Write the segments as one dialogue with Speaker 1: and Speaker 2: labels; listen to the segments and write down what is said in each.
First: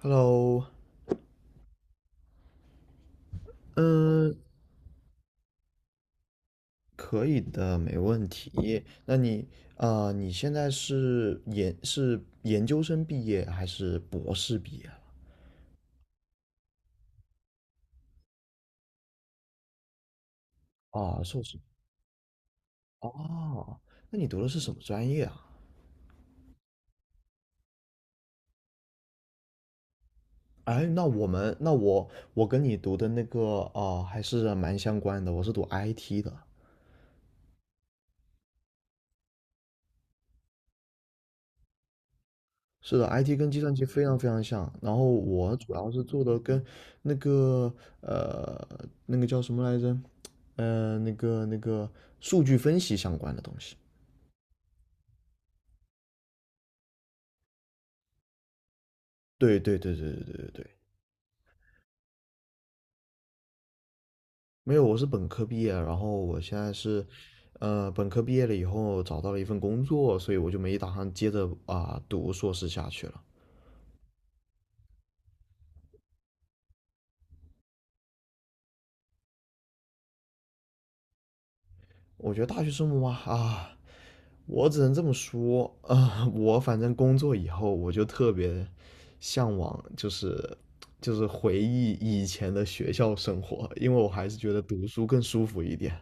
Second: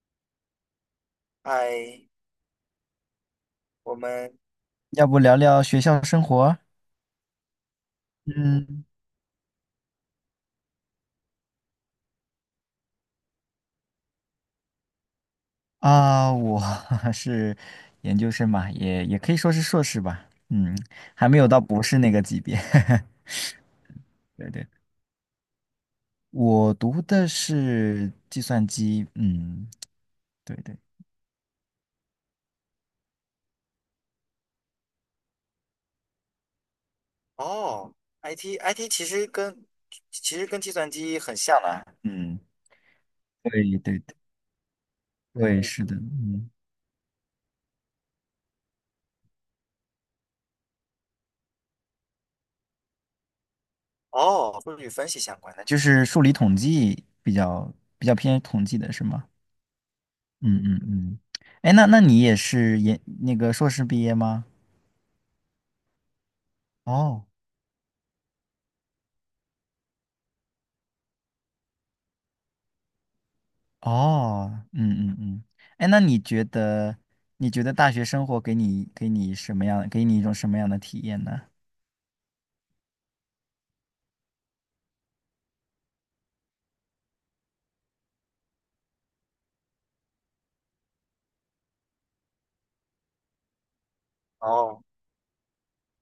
Speaker 1: Hello，
Speaker 2: 嗨，我们
Speaker 1: 嗯，
Speaker 2: 要不聊聊学校生活？
Speaker 1: 可以的，没问题。
Speaker 2: 嗯，
Speaker 1: 那你现在是研究生毕业还是博士毕业了？
Speaker 2: 啊，我 是研究生嘛，也可以说是硕士吧，嗯，
Speaker 1: 啊，
Speaker 2: 还没
Speaker 1: 硕
Speaker 2: 有
Speaker 1: 士。
Speaker 2: 到博士那个级别。
Speaker 1: 哦，那你读的
Speaker 2: 对
Speaker 1: 是
Speaker 2: 对，
Speaker 1: 什么专业啊？
Speaker 2: 我读的是计算机，嗯，对对，
Speaker 1: 哎，那我跟你读的那个还是蛮相关的。我是读 IT 的。
Speaker 2: 哦，IT 其实跟计算机很像的，嗯，
Speaker 1: 是的，IT 跟计
Speaker 2: 对
Speaker 1: 算机
Speaker 2: 对
Speaker 1: 非
Speaker 2: 对，
Speaker 1: 常非常像。然后我
Speaker 2: 对，嗯
Speaker 1: 主
Speaker 2: 是
Speaker 1: 要
Speaker 2: 的，
Speaker 1: 是做的
Speaker 2: 嗯，
Speaker 1: 跟那个呃那个叫什么来着，那个数据分析相关的东西。
Speaker 2: 哦，数据分析相关的。就是数理统计比较偏统计的是吗？
Speaker 1: 对对对对对对对
Speaker 2: 嗯
Speaker 1: 对，
Speaker 2: 嗯嗯，哎，那你也是那个硕士毕业吗？
Speaker 1: 没有，我是本科毕业，然后我现在
Speaker 2: 哦
Speaker 1: 本科毕业了以后找到了一份工作，所以我就没打算接着读硕士下去了。
Speaker 2: 哦，嗯嗯嗯，哎，那你觉得大学生活给你什么样，给你一种什么样的体验呢？
Speaker 1: 我觉得大学生活嘛，啊，我只能这么说啊，我反正工作以后，我就特别向往，就是回忆以前的学校生活，因为我还是觉得
Speaker 2: 哦，
Speaker 1: 读书更舒服一点。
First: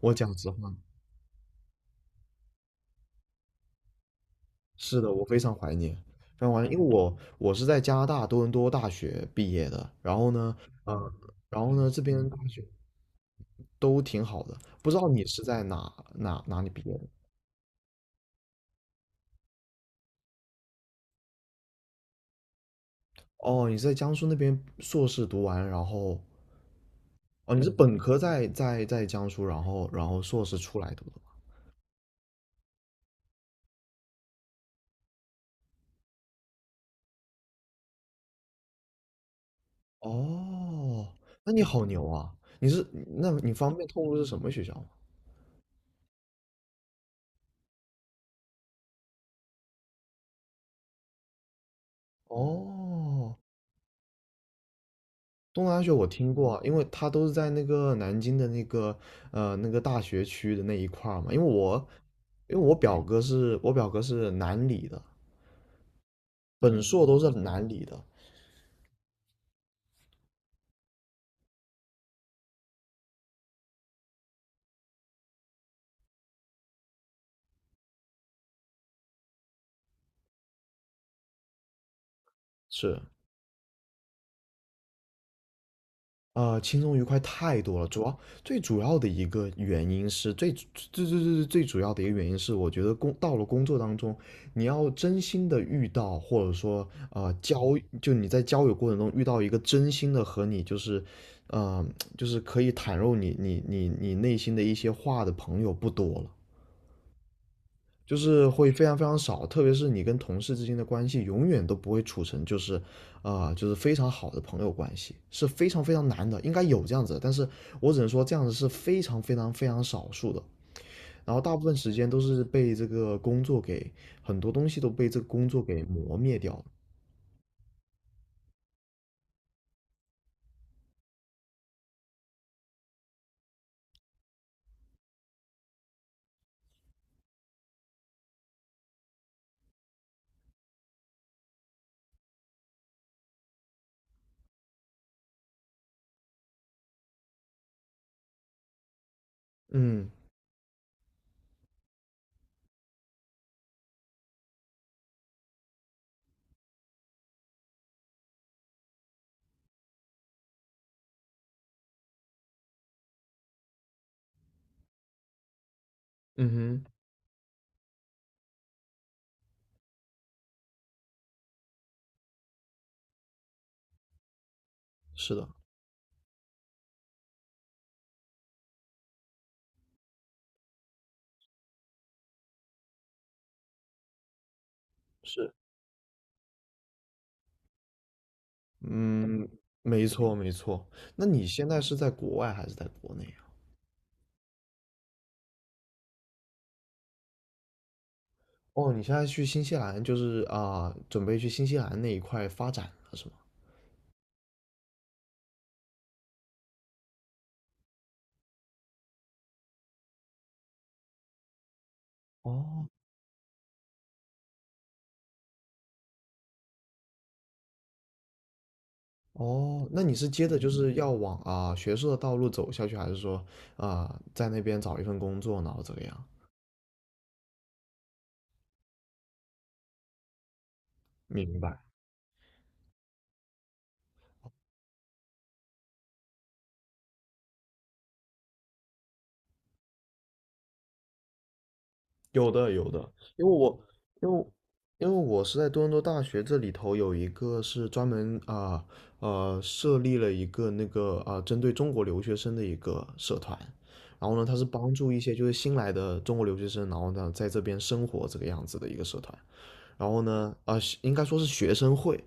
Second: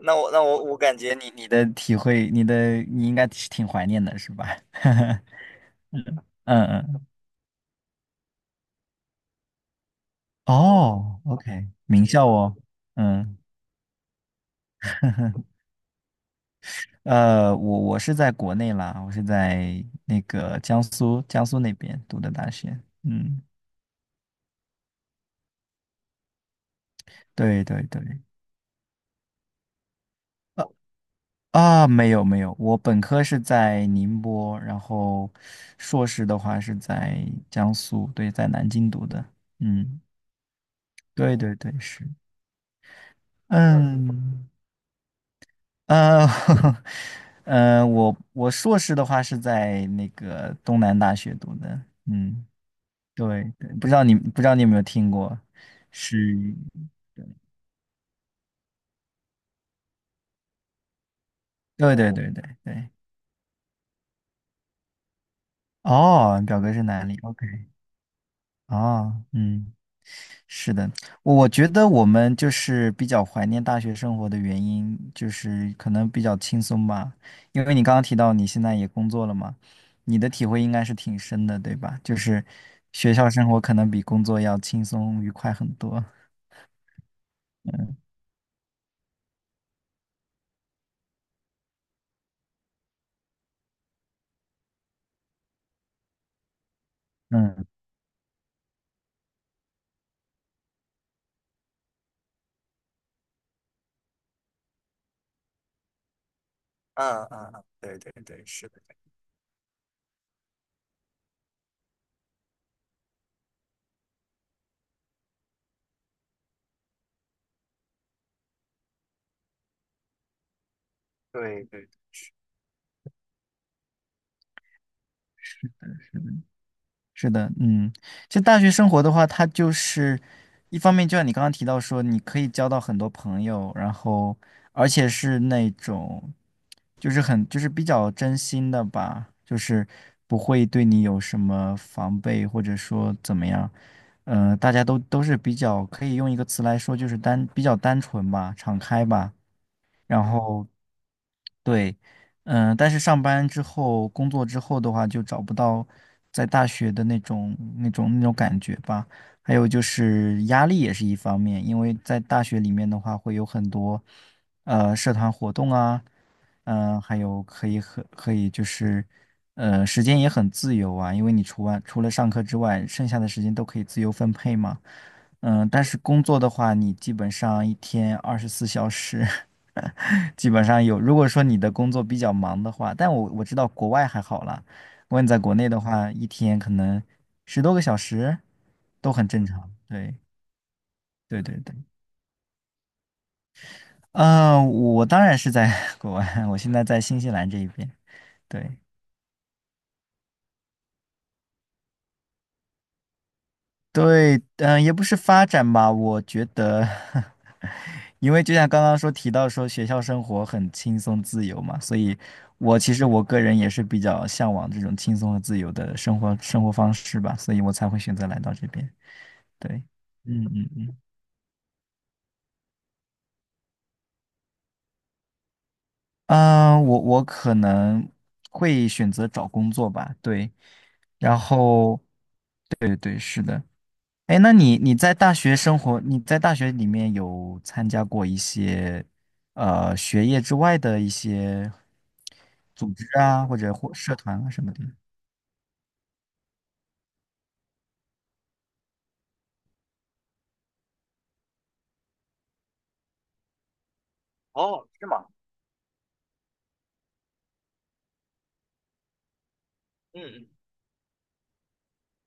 Speaker 1: 我
Speaker 2: 那我
Speaker 1: 讲
Speaker 2: 那
Speaker 1: 实
Speaker 2: 我
Speaker 1: 话，
Speaker 2: 我感觉你的体会，你应该是挺怀念的，是吧？
Speaker 1: 是的，我非常怀念，非常怀
Speaker 2: 嗯
Speaker 1: 念，因为
Speaker 2: 嗯，
Speaker 1: 我是在加拿大多伦多大学毕业的，然后呢，呃，
Speaker 2: 哦，OK,
Speaker 1: 然后 呢，这
Speaker 2: 名校
Speaker 1: 边大
Speaker 2: 哦，
Speaker 1: 学
Speaker 2: 嗯，
Speaker 1: 都挺好的，不知道你是 在哪里毕业的？
Speaker 2: 我是在国内啦，我是在那个江苏那边读的大学，嗯。
Speaker 1: 哦，你在江苏那边硕士读完，然后哦，你
Speaker 2: 对
Speaker 1: 是
Speaker 2: 对
Speaker 1: 本
Speaker 2: 对，
Speaker 1: 科在江苏，然后硕士
Speaker 2: 啊
Speaker 1: 出来读的吗？
Speaker 2: 啊，没有没有，我本科是在宁波，然后硕士的话是在江苏，对，在南京读的。嗯，
Speaker 1: 哦，
Speaker 2: 对
Speaker 1: 那
Speaker 2: 对
Speaker 1: 你
Speaker 2: 对，
Speaker 1: 好牛
Speaker 2: 是，
Speaker 1: 啊！那你方便透露是什
Speaker 2: 嗯，
Speaker 1: 么学校吗？
Speaker 2: 呃，我硕士的话是在那个东南大学读的。嗯，
Speaker 1: 哦，
Speaker 2: 对对，不知道你有没有听过？
Speaker 1: 东南大学我听过
Speaker 2: 是，
Speaker 1: 啊，因为它都是在那个南京的那个大学区的那一块儿嘛。因为我
Speaker 2: 对对对
Speaker 1: 因为
Speaker 2: 对
Speaker 1: 我
Speaker 2: 对。
Speaker 1: 表哥是南理的，
Speaker 2: 哦，表哥
Speaker 1: 本
Speaker 2: 是
Speaker 1: 硕
Speaker 2: 南理
Speaker 1: 都是
Speaker 2: ？OK,
Speaker 1: 南理的，
Speaker 2: 哦，嗯。是的，我觉得我们就是比较怀念大学生活的原因，就是可能比较轻松吧。因为你刚刚提到你现在也工作了嘛，你的体会应该是挺深的，对吧？就是
Speaker 1: 是。
Speaker 2: 学校生活可能比工作要轻松愉快很多。
Speaker 1: 轻松愉快太多了。
Speaker 2: 嗯，
Speaker 1: 主要最主要的一个原因是最主要的一个原因是，我觉得到了工作当中，你要真心的遇到，或者说
Speaker 2: 嗯
Speaker 1: 就你在交友过程中遇到一个真心的和你就是，呃，就是可以袒露你内心的一些话的朋友不多了。
Speaker 2: 嗯嗯，嗯，对对
Speaker 1: 就
Speaker 2: 对，
Speaker 1: 是
Speaker 2: 是
Speaker 1: 会
Speaker 2: 的，
Speaker 1: 非常非常少，特别是你跟同事之间的关系，永远都不会处成就是就是非常好的朋友关系，是非常非常难的。应该有这样子的，但是我只能说这样子是非常非常非常少数的。然后大部
Speaker 2: 对
Speaker 1: 分
Speaker 2: 对。
Speaker 1: 时间都是被这个工作给，很多东西都被这个工作给磨灭掉了。
Speaker 2: 是的，嗯，其实大学生活的话，它就是一方面，就像你刚刚提到说，你可以交到很多朋友，然后而且是那种就是很就是比较真心的吧，就是不会对你有什么防备或者说怎么样，嗯，大家都是比较可以用一个词来说，就是比较单纯吧，敞开吧，
Speaker 1: 嗯，
Speaker 2: 然后对，嗯、但是上班之后，工作之后的话，就找不到在大学的那种感觉吧。还有就是压力也是一方面，因为在大学里面的话，会有很多社团活动啊，
Speaker 1: 嗯哼，
Speaker 2: 嗯、还有可以就是时间也很自由啊，因为你除了上课之外，剩下的时间都可以自由分配嘛。
Speaker 1: 是的，
Speaker 2: 嗯，但是工作的话，你基本上一天24小时，基本上有。如果说你的工作比较忙的话，但我知道国外还好啦。如果你在
Speaker 1: 是。
Speaker 2: 国内的话，一天可能10多个小时都很正
Speaker 1: 嗯，
Speaker 2: 常。
Speaker 1: 没
Speaker 2: 对，
Speaker 1: 错没错。那
Speaker 2: 对
Speaker 1: 你
Speaker 2: 对
Speaker 1: 现
Speaker 2: 对。
Speaker 1: 在是在国外还是在国内啊？
Speaker 2: 嗯、我当然是在 国外，我现在在新西兰这一边。对，
Speaker 1: 哦，你现在去新西兰，就是准备去新西兰那一块发展了，是吗？
Speaker 2: 对，嗯、也不是发展吧，我觉得，因为就像刚刚提到说学校生活很轻松自由嘛，所以我
Speaker 1: 哦
Speaker 2: 其实我个人也是比较向往这种轻松和自由的生活方式吧，所以我才会选择来到这边。对，
Speaker 1: 哦，那你是
Speaker 2: 嗯
Speaker 1: 接着就是
Speaker 2: 嗯
Speaker 1: 要往学术的道路走下去，还是说在那边找一份工作，然后怎么样？
Speaker 2: 嗯，啊、我可能会选择找工作吧，对，然
Speaker 1: 明白。
Speaker 2: 后对对是的。哎，那你在大学里面有参加过一些学业之外的一些
Speaker 1: 有的有
Speaker 2: 组
Speaker 1: 的，
Speaker 2: 织啊，
Speaker 1: 因为
Speaker 2: 或者
Speaker 1: 我
Speaker 2: 或社
Speaker 1: 因
Speaker 2: 团
Speaker 1: 为
Speaker 2: 啊什么的？
Speaker 1: 因为我是在多伦多大学这里头有一个是专门设立了一个那个针对中国留学生的一个社团，然后呢，它是
Speaker 2: 哦，
Speaker 1: 帮
Speaker 2: 是
Speaker 1: 助一
Speaker 2: 吗？
Speaker 1: 些就是新来的中国留学生，然后呢在这边生活这个样子的一个社团。然后
Speaker 2: 嗯
Speaker 1: 呢，应该说是学生会。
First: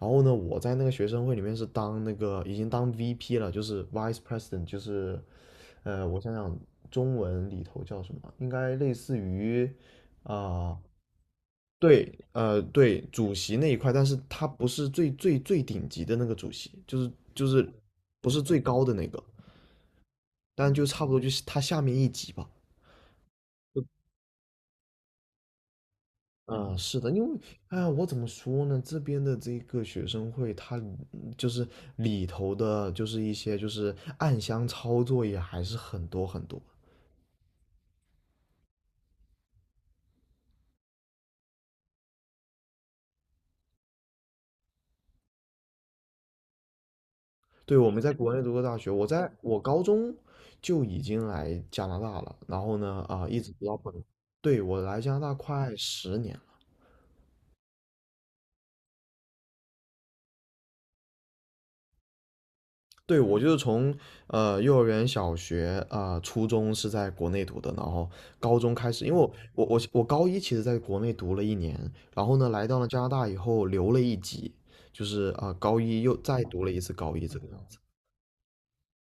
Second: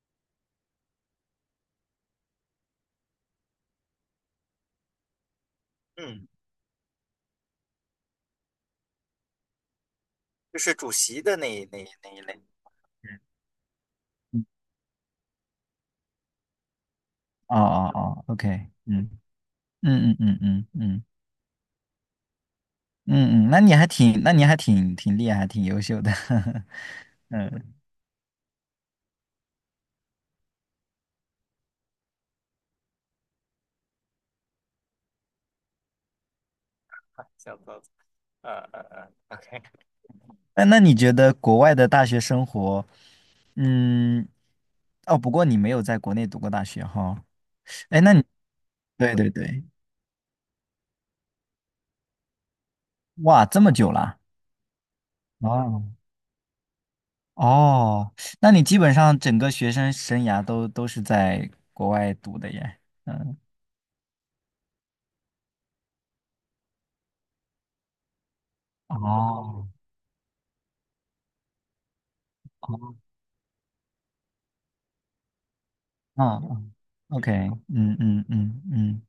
Speaker 1: 然后呢，我在那个学生会里面是当那个已经当 VP 了，就是 Vice President，就是
Speaker 2: 嗯
Speaker 1: 我
Speaker 2: 嗯，
Speaker 1: 想想中文里头叫什么，应该类似于
Speaker 2: 就是
Speaker 1: 啊、
Speaker 2: 主席的那一那一那
Speaker 1: 对，
Speaker 2: 一类。
Speaker 1: 对，主席那一块，但是他不是最顶级的那个主席，就
Speaker 2: 哦
Speaker 1: 是
Speaker 2: 哦哦
Speaker 1: 不是
Speaker 2: ，OK,
Speaker 1: 最高的那
Speaker 2: 嗯
Speaker 1: 个，
Speaker 2: 嗯嗯嗯嗯
Speaker 1: 但就
Speaker 2: 嗯
Speaker 1: 差不多就是他下面一级吧。
Speaker 2: 嗯嗯，那你还挺厉害，挺优秀的，
Speaker 1: 嗯，是的，因 为，
Speaker 2: 嗯
Speaker 1: 哎呀，我怎么说呢？这边的这个学生会，他就是里头的，就是一些就是暗箱操作也还是很多很多。
Speaker 2: OK。那你觉得国外的大学生活，嗯，哦，不过你没有在国内读过大学哈。
Speaker 1: 对，我们
Speaker 2: 哎，
Speaker 1: 在
Speaker 2: 那你
Speaker 1: 国内读过大学，
Speaker 2: 对对
Speaker 1: 我
Speaker 2: 对，
Speaker 1: 高中就已经来加拿大了，然后呢，一
Speaker 2: 哇，
Speaker 1: 直
Speaker 2: 这
Speaker 1: 读
Speaker 2: 么
Speaker 1: 到
Speaker 2: 久
Speaker 1: 本，
Speaker 2: 啦？
Speaker 1: 对，我来加拿大快
Speaker 2: 哦
Speaker 1: 十年。
Speaker 2: 哦，那你基本上整个学生生涯都是在国外读的耶。
Speaker 1: 对，
Speaker 2: 嗯，
Speaker 1: 我就是从幼儿园、小学初中是在国内读的，然后高中开始，因为
Speaker 2: 哦，
Speaker 1: 我高一其实在国内读了一年，然后呢来到了加拿大以后留了一级，就是高一又
Speaker 2: 嗯
Speaker 1: 再读了
Speaker 2: 嗯
Speaker 1: 一次高一
Speaker 2: ，OK,
Speaker 1: 这个样子。
Speaker 2: 嗯嗯嗯嗯。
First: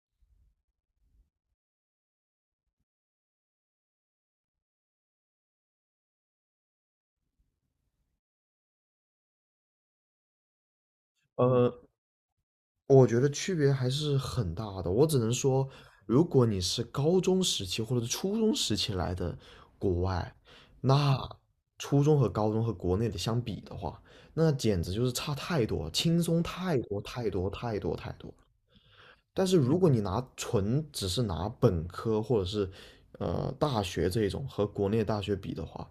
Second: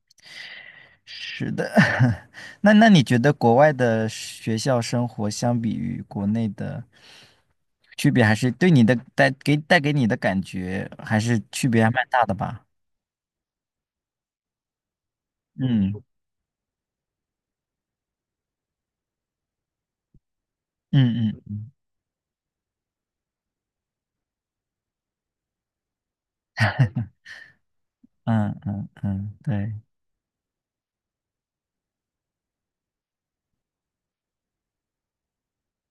Speaker 2: 是的，那你觉得国外的学校生活相比于国内的区别，还是对你的带给带给你的感觉，还是区
Speaker 1: 呃，
Speaker 2: 别还蛮大的吧？
Speaker 1: 我觉得区别还是很大的。我只能说，
Speaker 2: 嗯
Speaker 1: 如果你是高中时期或者是初中时期来的国外，那
Speaker 2: 嗯嗯
Speaker 1: 初中和高中和国内的相比的话，那简直就是差太多，轻松太多太多太多太多。
Speaker 2: 嗯嗯嗯，
Speaker 1: 但是
Speaker 2: 对，
Speaker 1: 如果你拿纯只是拿本科或者是大学这种和国内大学比的话，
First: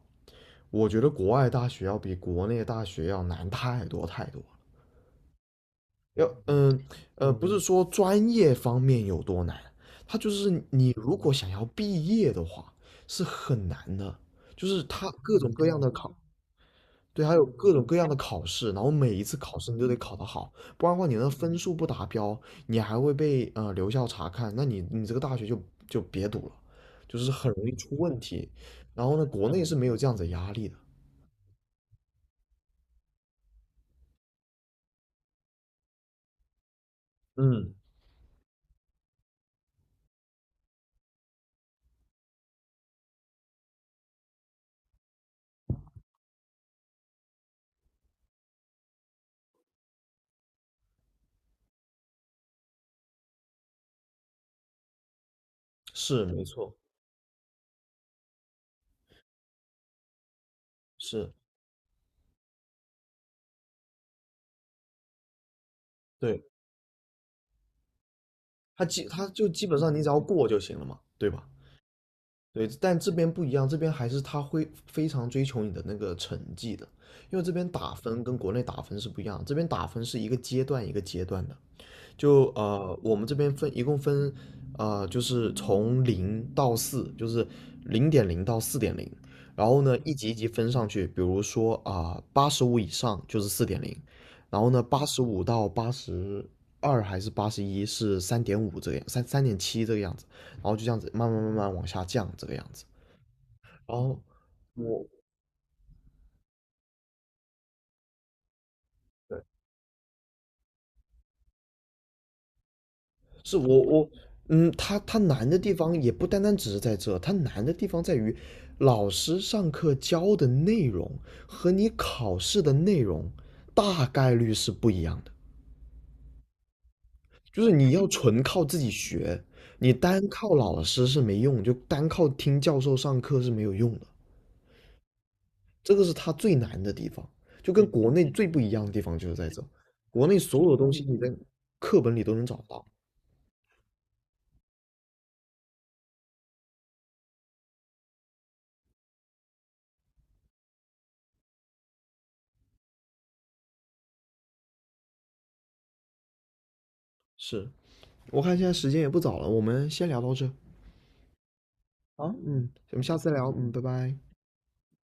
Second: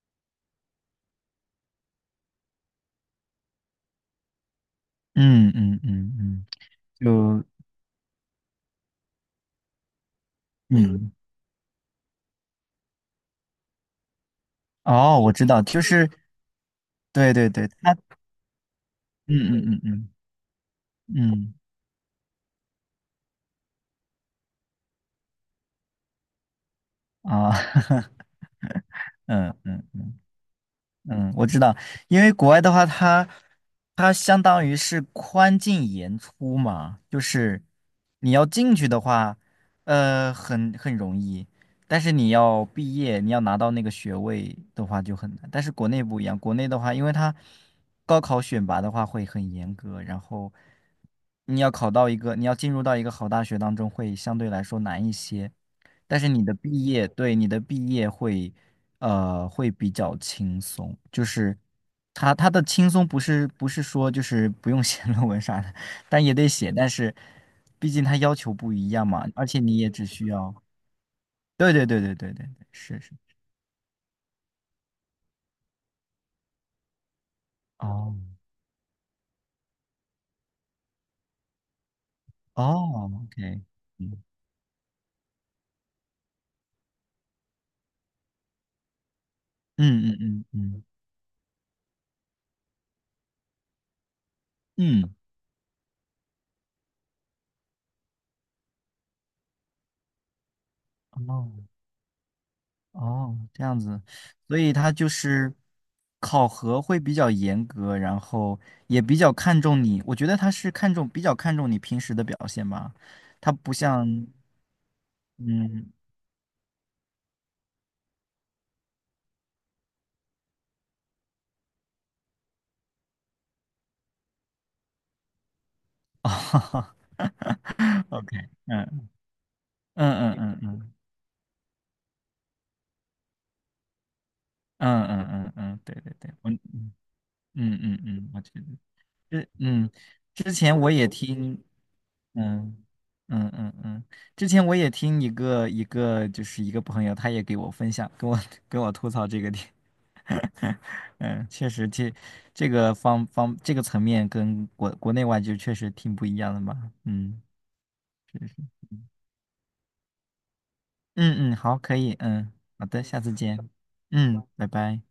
Speaker 1: 我觉得国外大学要比国内大学要难太多太多。
Speaker 2: 嗯嗯嗯
Speaker 1: 要
Speaker 2: 嗯，
Speaker 1: 嗯
Speaker 2: 就
Speaker 1: 不是说专业方面有多难，它就是你
Speaker 2: 嗯，
Speaker 1: 如果想要毕业的话是很难的，就是他
Speaker 2: 哦，我
Speaker 1: 各
Speaker 2: 知
Speaker 1: 种
Speaker 2: 道，
Speaker 1: 各样
Speaker 2: 就
Speaker 1: 的
Speaker 2: 是
Speaker 1: 考，对，
Speaker 2: 对
Speaker 1: 还有
Speaker 2: 对对，
Speaker 1: 各种各
Speaker 2: 他，
Speaker 1: 样的考试，然后每一次
Speaker 2: 嗯
Speaker 1: 考试
Speaker 2: 嗯
Speaker 1: 你
Speaker 2: 嗯
Speaker 1: 都得
Speaker 2: 嗯
Speaker 1: 考得好，不然的话你的
Speaker 2: 嗯
Speaker 1: 分数不达标，你还会被留校察看，那你这个大学就别读了，就是
Speaker 2: 啊，
Speaker 1: 很容易出问 题。然后呢，国
Speaker 2: 嗯
Speaker 1: 内是
Speaker 2: 嗯
Speaker 1: 没有这样子的压力的。
Speaker 2: 嗯，我知道，因为国外的话，它相当于是宽进严出嘛，就是
Speaker 1: 嗯，
Speaker 2: 你要进去的话，很容易，但是你要毕业，你要拿到那个学位的话就很难。但是国内不一样，国内的话，因为它高考选拔的话会很严格，然后你要进入到一个好大学当中会相对来说难一些。但
Speaker 1: 是
Speaker 2: 是
Speaker 1: 没
Speaker 2: 你的
Speaker 1: 错，
Speaker 2: 毕业，对，你的毕业会，会比较轻松，就
Speaker 1: 是
Speaker 2: 是他的轻松不是说就是不用写 论文啥的，但也
Speaker 1: 对，
Speaker 2: 得写，但是毕竟他要求不一样嘛，
Speaker 1: 他
Speaker 2: 而
Speaker 1: 就
Speaker 2: 且
Speaker 1: 基本
Speaker 2: 你也
Speaker 1: 上你
Speaker 2: 只
Speaker 1: 只要
Speaker 2: 需
Speaker 1: 过
Speaker 2: 要，
Speaker 1: 就行了嘛，对吧？
Speaker 2: 对对对对对对对，
Speaker 1: 对，但
Speaker 2: 是
Speaker 1: 这
Speaker 2: 是，
Speaker 1: 边不一样，这边还是他会非常追求你的那个成绩的，因为这边打分跟
Speaker 2: 哦
Speaker 1: 国内打分是不一样，这边打分是一个阶段一个阶段的，
Speaker 2: 哦
Speaker 1: 我们这边
Speaker 2: ，OK,
Speaker 1: 分一共
Speaker 2: 嗯
Speaker 1: 分，就是从零到四，就是零点零到四点零，然后呢，一
Speaker 2: 嗯
Speaker 1: 级一
Speaker 2: 嗯
Speaker 1: 级分
Speaker 2: 嗯
Speaker 1: 上去，比如说啊，八十五以上就是四点零，然后呢，八
Speaker 2: 嗯，
Speaker 1: 十五到八十二还是八十一是三点五这个样，三点七这个样子，然后就这样子慢
Speaker 2: 哦。
Speaker 1: 慢往下降这个样子。
Speaker 2: 哦，这样
Speaker 1: 然
Speaker 2: 子，
Speaker 1: 后
Speaker 2: 所以他
Speaker 1: 我
Speaker 2: 就是考核会比较严格，然后也比较看重你。我觉得他是看重，比较看重你平时的表现吧。他
Speaker 1: 是
Speaker 2: 不
Speaker 1: 我
Speaker 2: 像，
Speaker 1: 我嗯，他难的地
Speaker 2: 嗯，
Speaker 1: 方也不单单只是在这，他难的地方在于老师上课教的内容和你考试的内容大概率是不一样的。
Speaker 2: 哦
Speaker 1: 就是你要
Speaker 2: ，OK,
Speaker 1: 纯靠自己
Speaker 2: 嗯
Speaker 1: 学，你单
Speaker 2: 嗯
Speaker 1: 靠
Speaker 2: 嗯
Speaker 1: 老
Speaker 2: 嗯
Speaker 1: 师是没用，就单靠听教授上课是没有用的。
Speaker 2: 嗯嗯嗯嗯嗯，
Speaker 1: 这
Speaker 2: 对
Speaker 1: 个是
Speaker 2: 对
Speaker 1: 他
Speaker 2: 对，
Speaker 1: 最难的地方，就跟国内
Speaker 2: 我
Speaker 1: 最
Speaker 2: 觉
Speaker 1: 不
Speaker 2: 得，
Speaker 1: 一样的地方就是在
Speaker 2: 这
Speaker 1: 这，
Speaker 2: 嗯，
Speaker 1: 国内
Speaker 2: 之
Speaker 1: 所有
Speaker 2: 前我
Speaker 1: 东西
Speaker 2: 也
Speaker 1: 你在
Speaker 2: 听。
Speaker 1: 课本里都能找
Speaker 2: 嗯
Speaker 1: 到。
Speaker 2: 嗯嗯嗯，之前我也听一个朋友，他也给我分享，跟我 跟我吐槽这个点。嗯，确实这这个方方这个层面跟国内外就确实挺不一样的嘛。嗯，
Speaker 1: 是，我
Speaker 2: 是是。
Speaker 1: 看现在时间也不早了，我们先聊到这。
Speaker 2: 嗯嗯，好，可以。
Speaker 1: 好，
Speaker 2: 嗯，
Speaker 1: 嗯，
Speaker 2: 好
Speaker 1: 我
Speaker 2: 的，
Speaker 1: 们下
Speaker 2: 下
Speaker 1: 次
Speaker 2: 次
Speaker 1: 聊，
Speaker 2: 见。
Speaker 1: 嗯，拜拜。
Speaker 2: 嗯，拜拜。